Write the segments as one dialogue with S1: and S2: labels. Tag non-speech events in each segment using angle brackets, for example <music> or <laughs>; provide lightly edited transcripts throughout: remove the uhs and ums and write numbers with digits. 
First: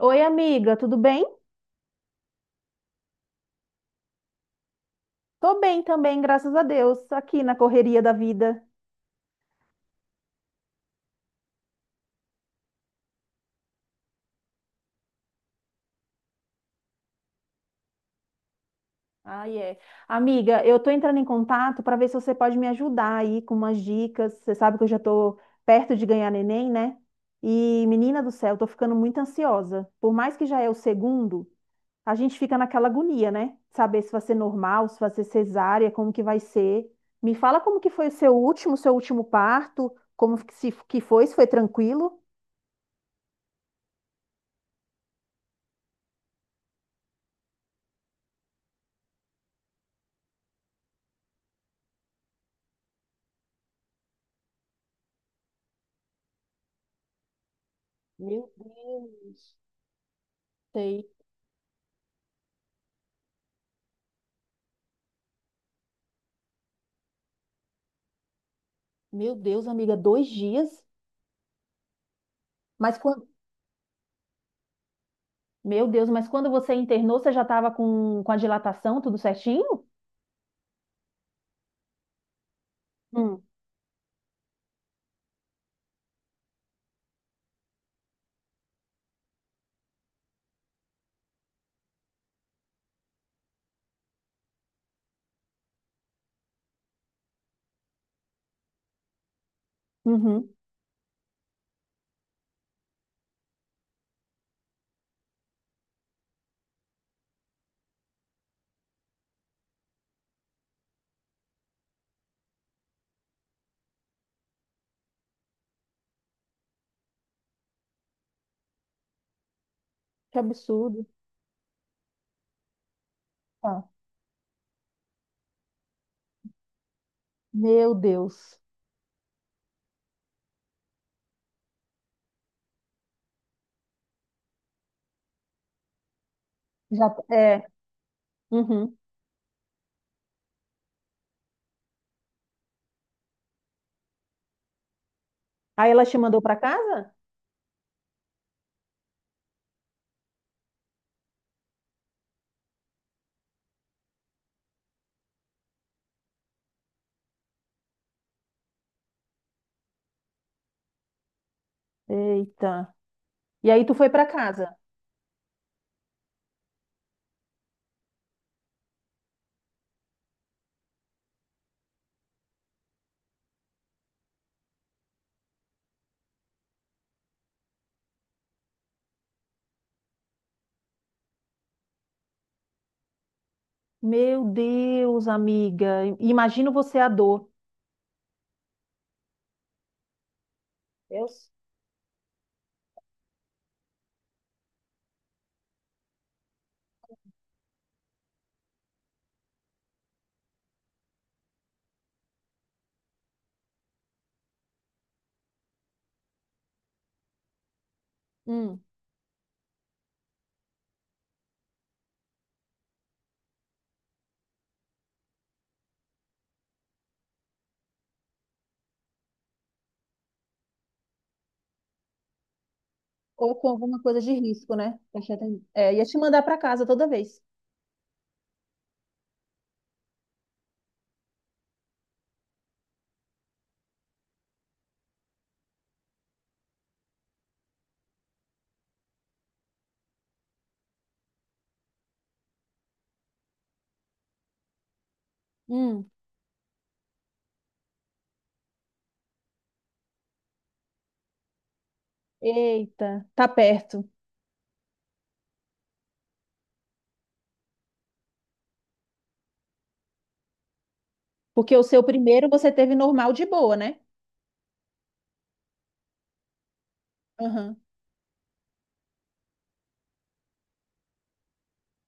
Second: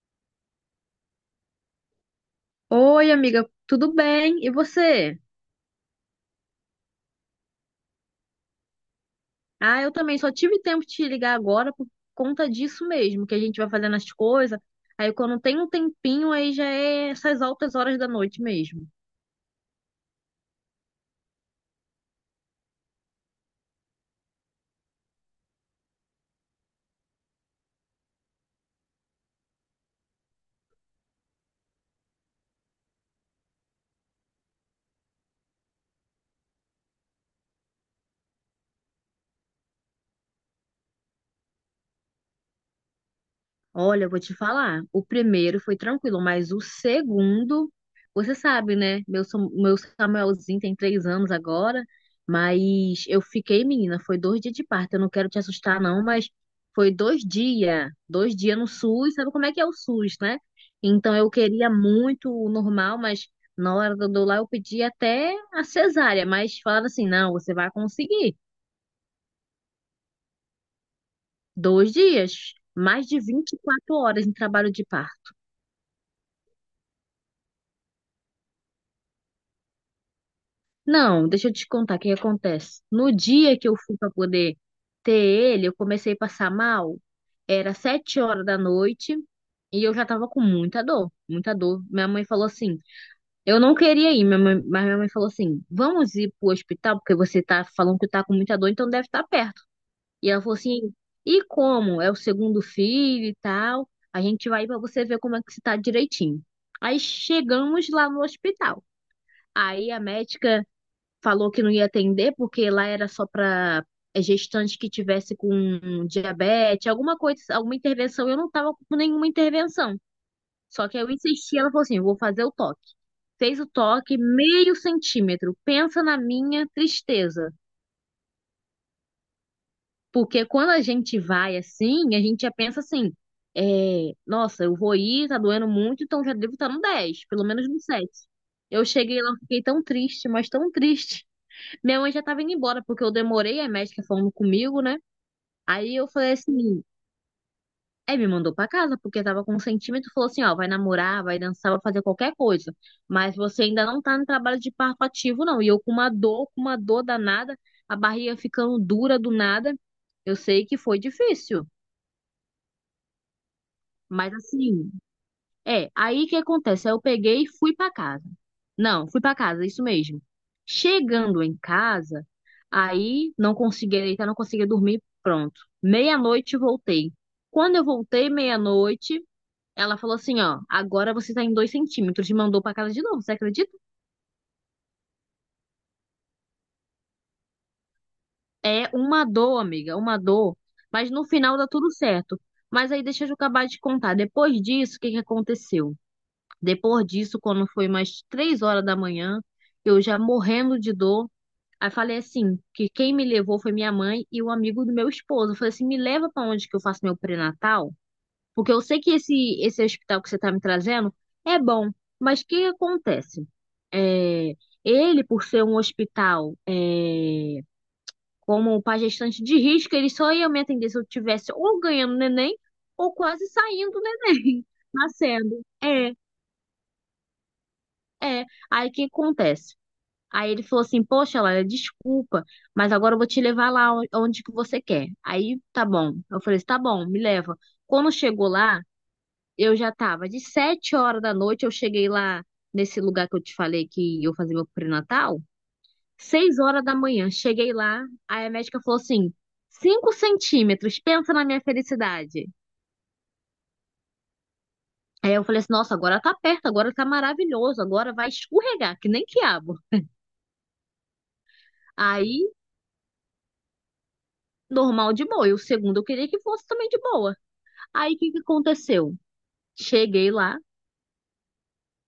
S1: Oi, amiga, tudo bem?
S2: Oi, amiga, tudo bem? E você?
S1: Tô bem também, graças a Deus, aqui na correria da vida.
S2: Ah, eu também só tive tempo de te ligar agora por conta disso mesmo, que a gente vai fazendo as coisas. Aí quando tem um tempinho, aí já é essas altas horas da noite mesmo.
S1: Ah, é. Amiga, eu tô entrando em contato para ver se você pode me ajudar aí com umas dicas. Você sabe que eu já tô perto de ganhar neném, né? E, menina do céu, eu tô ficando muito ansiosa. Por mais que já é o segundo, a gente fica naquela agonia, né? Saber se vai ser normal, se vai ser cesárea, como que vai ser. Me fala como que foi o seu último parto, como que foi, se foi tranquilo?
S2: Olha, eu vou te falar. O primeiro foi tranquilo, mas o segundo, você sabe, né? Meu, meu Samuelzinho tem 3 anos agora, mas eu fiquei, menina, foi 2 dias de parto. Eu não quero te assustar, não, mas foi 2 dias, dois
S1: Meu
S2: dias no SUS. Sabe como é
S1: Deus.
S2: que é o SUS, né? Então eu queria muito o normal, mas na hora do lá eu pedi até a cesárea, mas falaram assim, não, você vai conseguir.
S1: Meu Deus, amiga, dois dias?
S2: Dois dias,
S1: Mas
S2: mais de
S1: quando...
S2: 24 horas em trabalho de parto.
S1: Meu Deus, mas quando você internou, você já estava com a dilatação, tudo certinho?
S2: Não, deixa eu te contar o que que acontece. No
S1: Hum.
S2: dia que eu fui para poder ter ele, eu comecei a passar mal. Era 7 horas da noite e eu já tava com muita dor, muita dor. Minha mãe falou assim: eu não queria ir, mas minha mãe falou assim: vamos ir pro hospital, porque você tá falando que tá com muita dor, então deve estar perto. E ela
S1: Uhum.
S2: falou assim: e como? É o segundo filho e tal. A gente vai para você ver como é que você tá direitinho. Aí chegamos lá no hospital. Aí a médica falou que não ia atender porque lá era só para gestante que tivesse com diabetes, alguma coisa, alguma intervenção. Eu não estava com nenhuma intervenção.
S1: Que
S2: Só que
S1: absurdo.
S2: eu insisti, ela falou assim: "Eu vou fazer o toque. Fez o
S1: Tá.
S2: toque meio centímetro. Pensa na minha tristeza.
S1: Meu Deus.
S2: Porque quando a gente vai assim, a gente já pensa assim: é, nossa, eu vou ir, tá doendo muito, então já devo estar no
S1: Já...
S2: 10 pelo
S1: É.
S2: menos no 7. Eu
S1: Uhum.
S2: cheguei lá, fiquei tão triste, mas tão triste. Minha mãe já tava indo embora, porque eu demorei, a médica falando comigo, né?
S1: Aí
S2: Aí
S1: ela
S2: eu
S1: te
S2: falei
S1: mandou para
S2: assim,
S1: casa?
S2: aí me mandou pra casa, porque tava com um sentimento, falou assim, ó, vai namorar, vai dançar, vai fazer qualquer coisa. Mas você ainda não tá no trabalho de parto ativo, não. E eu com uma dor danada, a barriga ficando dura do nada. Eu sei que foi difícil,
S1: Eita. E aí tu foi para
S2: mas
S1: casa?
S2: assim, é, aí o que acontece? Aí eu peguei e fui pra casa. Não, fui pra casa, isso mesmo. Chegando em casa, aí não conseguia deitar, não conseguia dormir, pronto. Meia-noite voltei. Quando eu voltei, meia-noite, ela falou assim: ó, agora você tá em 2 centímetros. E mandou pra casa de novo, você acredita?
S1: Meu Deus, amiga. I- Imagino você a dor.
S2: É uma dor, amiga, uma dor. Mas no
S1: Deus.
S2: final dá tudo certo. Mas aí deixa eu acabar de contar. Depois disso, o que que aconteceu? Depois disso, quando foi mais 3 horas da manhã, eu já morrendo de dor. Aí falei assim, que quem me levou foi minha mãe e o amigo do meu esposo. Eu falei assim, me leva para onde que eu faço meu pré-natal, porque
S1: Hum.
S2: eu sei que esse hospital que você está me trazendo é bom, mas o que acontece? É, ele, por ser um hospital, é, como para gestante de risco, ele só ia me atender se eu tivesse ou ganhando neném ou quase
S1: Ou com
S2: saindo
S1: alguma
S2: do
S1: coisa de
S2: neném,
S1: risco,
S2: <laughs>
S1: né?
S2: nascendo.
S1: É, ia
S2: É.
S1: te mandar para casa toda vez.
S2: É, aí o que acontece? Aí ele falou assim, poxa, Laila, desculpa, mas agora eu vou te levar lá onde que você quer. Aí, tá bom. Eu falei assim, tá bom, me leva. Quando chegou lá, eu já tava de 7 horas da noite, eu cheguei lá nesse lugar que eu te falei que eu fazia meu pré-natal,
S1: Hum.
S2: 6 horas da manhã, cheguei lá, aí a médica falou assim, 5 centímetros, pensa na minha felicidade.
S1: Eita, tá perto.
S2: Aí eu falei assim, nossa, agora tá perto, agora tá maravilhoso, agora vai escorregar, que nem quiabo.
S1: Porque o seu
S2: Aí
S1: primeiro você teve normal de boa, né?
S2: normal de boa. E o segundo eu queria que fosse também de boa.
S1: Aham.
S2: Aí o que que aconteceu? Cheguei lá,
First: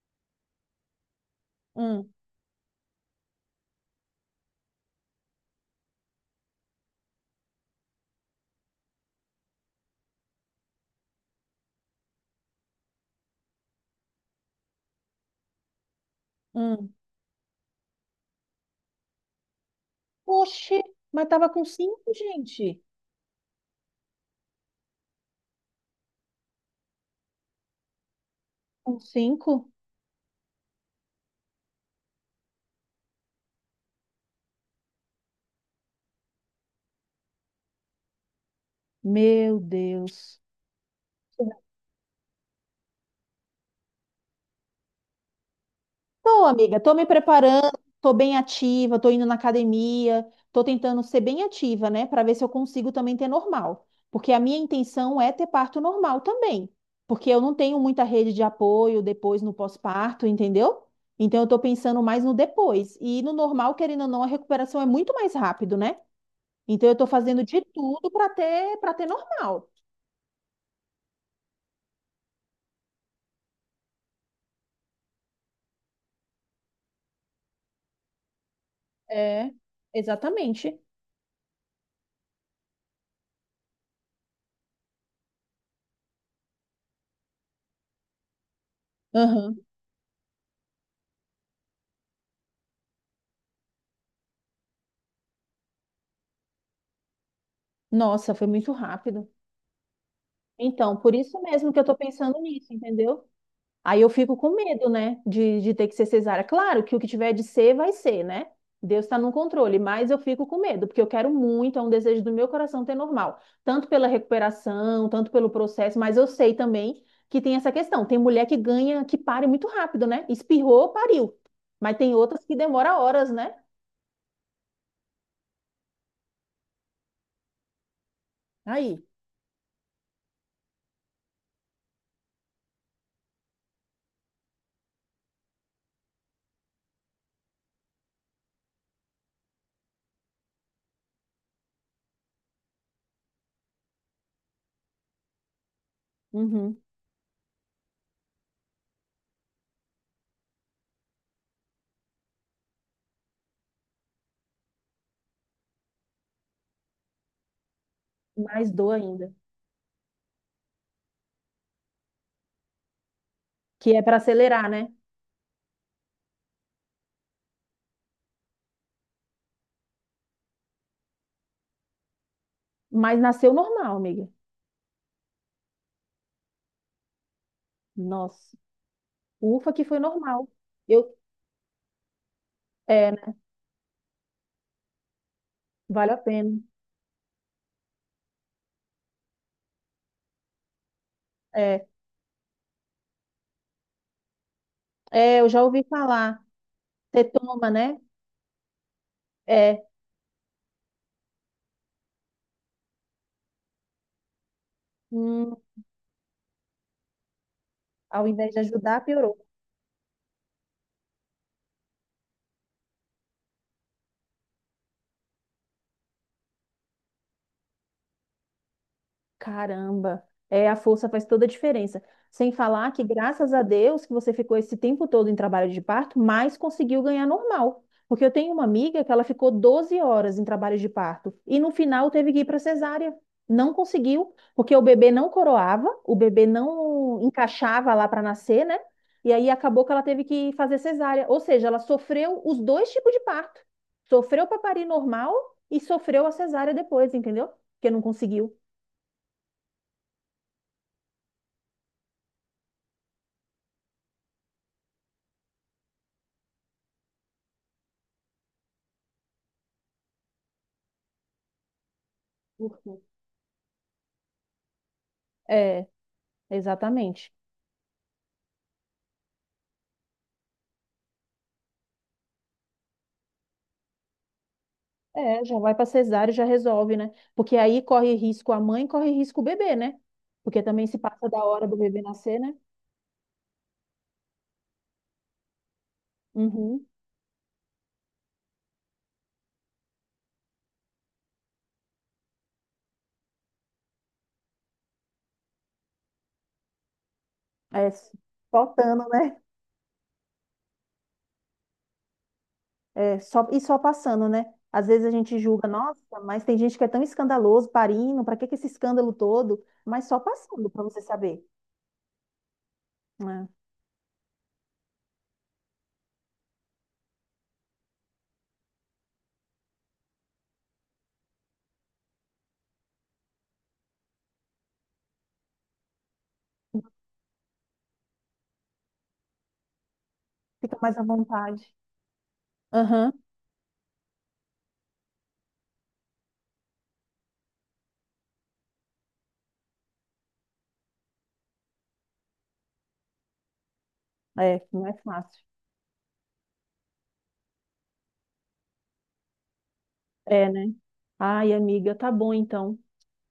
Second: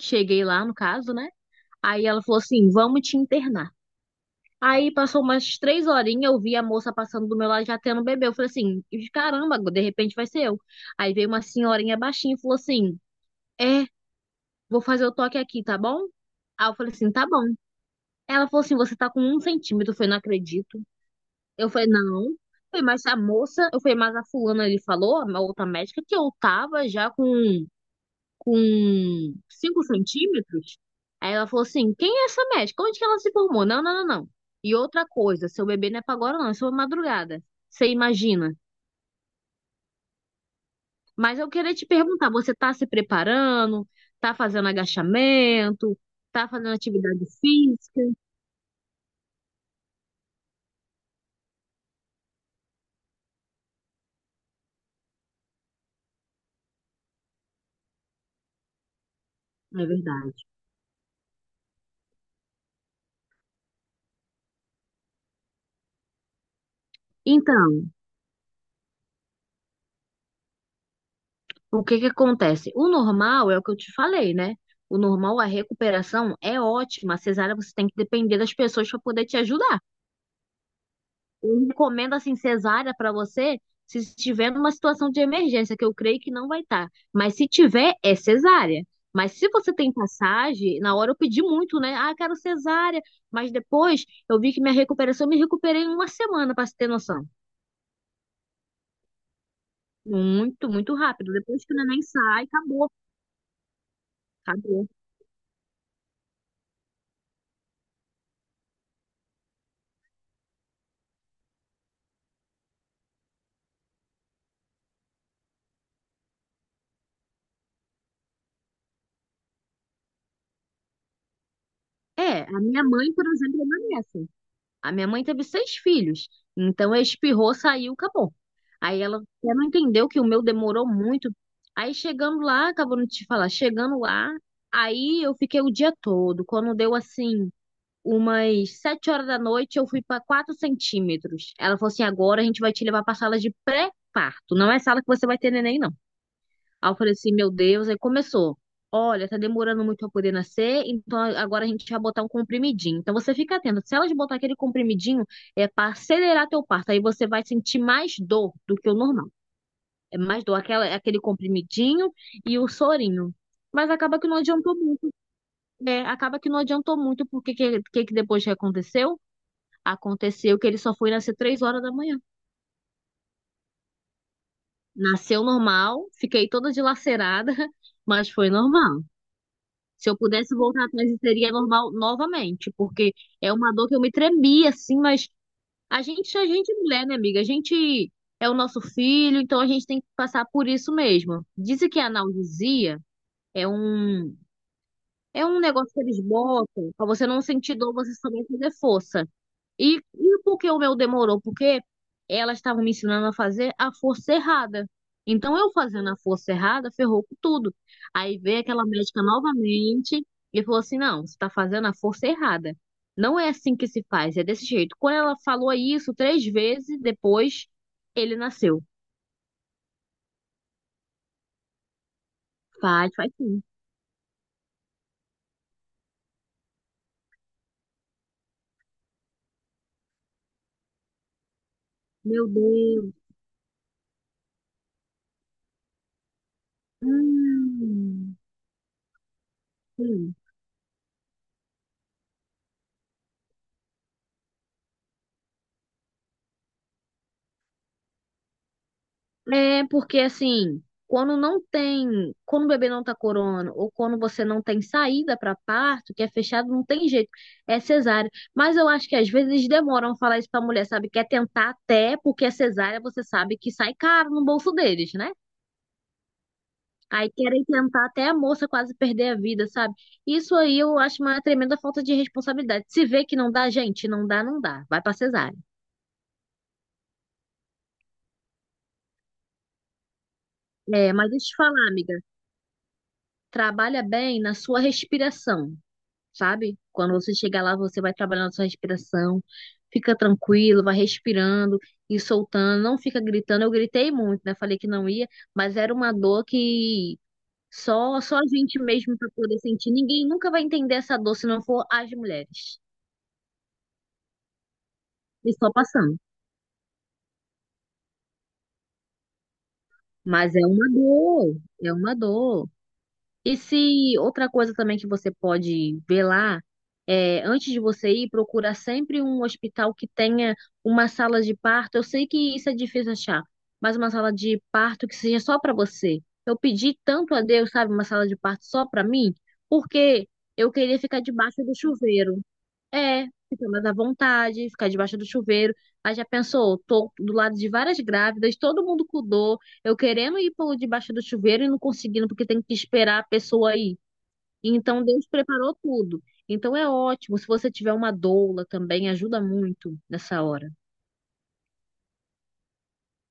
S2: cheguei lá no caso, né? Aí
S1: Hum,
S2: ela falou assim: vamos te internar. Aí passou umas três horinhas, eu vi a moça passando do meu lado já tendo bebê. Eu falei assim: caramba, de repente vai ser eu. Aí veio uma senhorinha baixinha e falou assim: é, vou fazer o toque aqui, tá bom? Aí eu falei
S1: hum.
S2: assim: tá bom. Ela falou assim: você tá com 1 centímetro. Eu falei: não
S1: Oxe,
S2: acredito.
S1: mas tava com
S2: Eu falei,
S1: cinco,
S2: não.
S1: gente.
S2: Foi mais a moça, eu falei, mas a fulana ele falou, a outra médica, que eu tava já com,
S1: Com
S2: com
S1: cinco?
S2: 5 centímetros. Aí ela falou assim, quem é essa médica? Onde que ela se formou? Não, não, não, não. E outra coisa, seu bebê não é pra agora não, é só madrugada. Você imagina.
S1: Meu Deus.
S2: Mas eu queria te perguntar, você tá se preparando? Tá fazendo agachamento?
S1: Tô,
S2: Tá fazendo
S1: amiga, tô me
S2: atividade
S1: preparando, tô
S2: física?
S1: bem ativa, tô indo na academia, tô tentando ser bem ativa, né, para ver se eu consigo também ter normal, porque a minha intenção é ter parto normal também, porque eu não tenho muita rede de apoio depois no
S2: É
S1: pós-parto,
S2: verdade.
S1: entendeu? Então eu tô pensando mais no depois, e no normal, querendo ou não, a recuperação é muito mais rápido, né? Então eu tô fazendo de
S2: Então,
S1: tudo para ter normal.
S2: o que que acontece? O normal é o que eu te falei, né? O normal, a recuperação é ótima. A cesárea você tem que depender das pessoas para poder te
S1: É,
S2: ajudar.
S1: exatamente.
S2: Eu recomendo assim cesárea para você se estiver numa situação de emergência, que eu creio que não vai estar. Mas se tiver, é cesárea. Mas se
S1: Aham.
S2: você tem passagem, na hora eu pedi muito, né? Ah, quero cesárea. Mas depois eu vi que minha recuperação, eu me recuperei em uma semana, para você ter noção.
S1: Nossa, foi muito rápido.
S2: Muito, muito
S1: Então, por
S2: rápido.
S1: isso
S2: Depois
S1: mesmo
S2: que o
S1: que eu tô
S2: neném
S1: pensando
S2: sai,
S1: nisso,
S2: acabou.
S1: entendeu? Aí eu fico com medo,
S2: Acabou.
S1: né, de ter que ser cesárea. Claro que o que tiver de ser, vai ser, né? Deus está no controle, mas eu fico com medo, porque eu quero muito, é um desejo do meu coração ter normal, tanto pela recuperação, tanto pelo processo, mas eu sei também que tem essa questão. Tem mulher que ganha, que pare muito rápido, né? Espirrou, pariu. Mas tem
S2: É,
S1: outras que
S2: a minha
S1: demora
S2: mãe, por
S1: horas, né?
S2: exemplo, é uma dessas. A minha mãe teve seis filhos, então ela espirrou, saiu, acabou. Aí
S1: Aí,
S2: ela até não entendeu que o meu demorou muito. Aí chegando lá, acabou de te falar, chegando lá, aí eu fiquei o dia todo. Quando deu assim, umas sete horas da noite, eu fui para 4 centímetros. Ela falou assim: agora a gente vai te levar para sala de pré-parto. Não é sala que você vai ter neném, não.
S1: uhum.
S2: Aí eu falei assim, meu Deus, aí começou. Olha, tá demorando muito pra poder nascer, então agora a gente vai botar um comprimidinho. Então você fica atento, se elas botar aquele comprimidinho, é para acelerar teu parto, aí você vai sentir mais dor
S1: Mais
S2: do que
S1: dor
S2: o normal.
S1: ainda,
S2: É mais dor, aquela, aquele comprimidinho e o sorinho.
S1: que
S2: Mas
S1: é para
S2: acaba que não
S1: acelerar,
S2: adiantou
S1: né?
S2: muito, é, acaba que não adiantou muito, porque que depois que aconteceu? Aconteceu que ele só foi nascer 3 horas da manhã.
S1: Mas nasceu normal, amiga.
S2: Nasceu normal, fiquei toda dilacerada, <laughs> mas foi
S1: Nossa.
S2: normal.
S1: Ufa, que foi
S2: Se eu
S1: normal.
S2: pudesse voltar atrás,
S1: Eu,
S2: e seria normal novamente,
S1: é,
S2: porque
S1: né?
S2: é uma dor que eu me tremia, assim, mas
S1: Vale a
S2: a
S1: pena.
S2: gente é mulher, né, amiga? A gente é o nosso filho, então a gente tem que passar por isso mesmo.
S1: É,
S2: Dizem que a analgesia é um
S1: é,
S2: é
S1: eu
S2: um
S1: já ouvi
S2: negócio que eles
S1: falar.
S2: botam pra
S1: Você
S2: você não
S1: toma,
S2: sentir dor,
S1: né?
S2: você também fazer força.
S1: É,
S2: E por que o meu demorou? Porque elas estavam me ensinando a fazer a força errada.
S1: hum,
S2: Então, eu fazendo a força errada, ferrou com tudo.
S1: ao
S2: Aí
S1: invés de
S2: veio aquela
S1: ajudar,
S2: médica
S1: piorou.
S2: novamente e falou assim: não, você está fazendo a força errada. Não é assim que se faz, é desse jeito. Quando ela falou isso três vezes depois, ele nasceu.
S1: Caramba, é, a força faz toda a diferença. Sem falar que,
S2: Faz, faz
S1: graças a
S2: sim.
S1: Deus, que você ficou esse tempo todo em trabalho de parto, mas conseguiu ganhar normal. Porque eu tenho uma amiga que ela ficou 12 horas em trabalho de parto e no final teve que ir
S2: Meu
S1: para
S2: Deus.
S1: cesárea. Não conseguiu, porque o bebê não coroava, o bebê não encaixava lá para
S2: Hum,
S1: nascer, né? E aí acabou que ela teve
S2: sim.
S1: que fazer cesárea. Ou seja, ela sofreu os dois tipos de parto. Sofreu para parir normal e sofreu a cesárea depois, entendeu? Porque não conseguiu.
S2: É porque assim, quando não tem, quando o bebê não tá corona, ou quando você não tem saída para parto, que é fechado, não tem jeito, é cesárea. Mas eu acho que às vezes eles demoram a falar isso pra mulher, sabe? Quer tentar até, porque a cesárea você sabe que sai caro no bolso deles, né?
S1: É,
S2: Aí
S1: exatamente.
S2: querem tentar até a moça quase perder a vida, sabe? Isso aí eu acho uma tremenda falta de responsabilidade. Se vê que não dá, gente, não dá, não dá. Vai pra
S1: É,
S2: cesárea.
S1: já vai para cesárea e já resolve, né? Porque aí corre risco a mãe, corre risco o bebê, né? Porque também se
S2: É,
S1: passa
S2: mas
S1: da
S2: deixa eu te
S1: hora do
S2: falar,
S1: bebê
S2: amiga.
S1: nascer, né?
S2: Trabalha bem na sua respiração. Sabe?
S1: Uhum.
S2: Quando você chegar lá, você vai trabalhando a sua respiração, fica tranquilo, vai respirando e soltando, não fica gritando. Eu gritei muito, né? Falei que não ia, mas era uma dor que
S1: É,
S2: só a gente
S1: faltando,
S2: mesmo para
S1: né?
S2: poder sentir. Ninguém nunca vai entender essa dor se não for as mulheres.
S1: É, só, e só passando, né? Às vezes a gente
S2: E
S1: julga,
S2: só
S1: nossa,
S2: passando.
S1: mas tem gente que é tão escandaloso, parindo, para que que esse escândalo todo? Mas só
S2: Mas é
S1: passando, para
S2: uma
S1: você saber.
S2: dor, é uma dor.
S1: Né?
S2: E se outra coisa também que você pode ver lá, é, antes de você ir, procura sempre um hospital que tenha uma sala de parto. Eu sei que isso é difícil achar, mas uma sala de parto que seja só para você. Eu pedi tanto a Deus, sabe, uma sala de parto só para mim, porque eu
S1: Fica mais
S2: queria
S1: à
S2: ficar debaixo
S1: vontade.
S2: do chuveiro.
S1: Aham,
S2: É, fica mais à vontade, ficar debaixo do chuveiro. Aí já pensou, tô do lado de várias grávidas, todo mundo com dor, eu querendo ir por debaixo do chuveiro e não conseguindo, porque tem que esperar a pessoa ir.
S1: é, não é
S2: Então Deus
S1: fácil.
S2: preparou tudo. Então é ótimo. Se você tiver uma doula também, ajuda muito nessa
S1: É,
S2: hora.
S1: né? Ai, amiga, tá bom então.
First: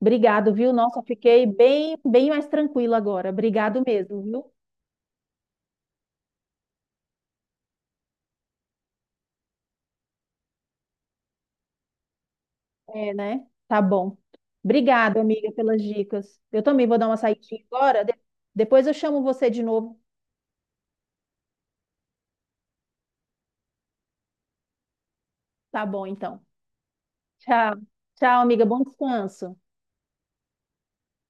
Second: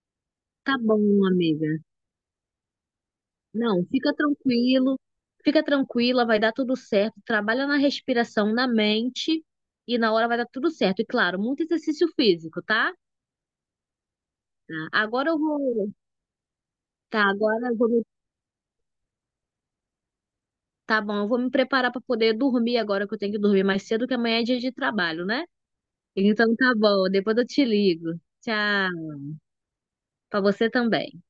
S1: Obrigado, viu?
S2: Tá
S1: Nossa,
S2: bom,
S1: fiquei
S2: amiga.
S1: bem, bem mais tranquila agora. Obrigado
S2: Não, fica
S1: mesmo, viu?
S2: tranquilo, fica tranquila, vai dar tudo certo. Trabalha na respiração, na mente, e na hora vai dar tudo certo. E claro, muito exercício físico, tá? Tá.
S1: É, né? Tá bom. Obrigada,
S2: Agora eu
S1: amiga, pelas
S2: vou.
S1: dicas. Eu também vou dar uma
S2: Tá,
S1: saidinha
S2: agora eu vou me...
S1: agora. Depois eu chamo você de novo.
S2: Tá bom, eu vou me preparar para poder dormir agora, que eu tenho que dormir mais cedo, que amanhã é dia de trabalho, né?
S1: Tá bom, então.
S2: Então tá bom, depois eu te
S1: Tchau.
S2: ligo.
S1: Tchau,
S2: Tchau,
S1: amiga. Bom descanso.
S2: para você também.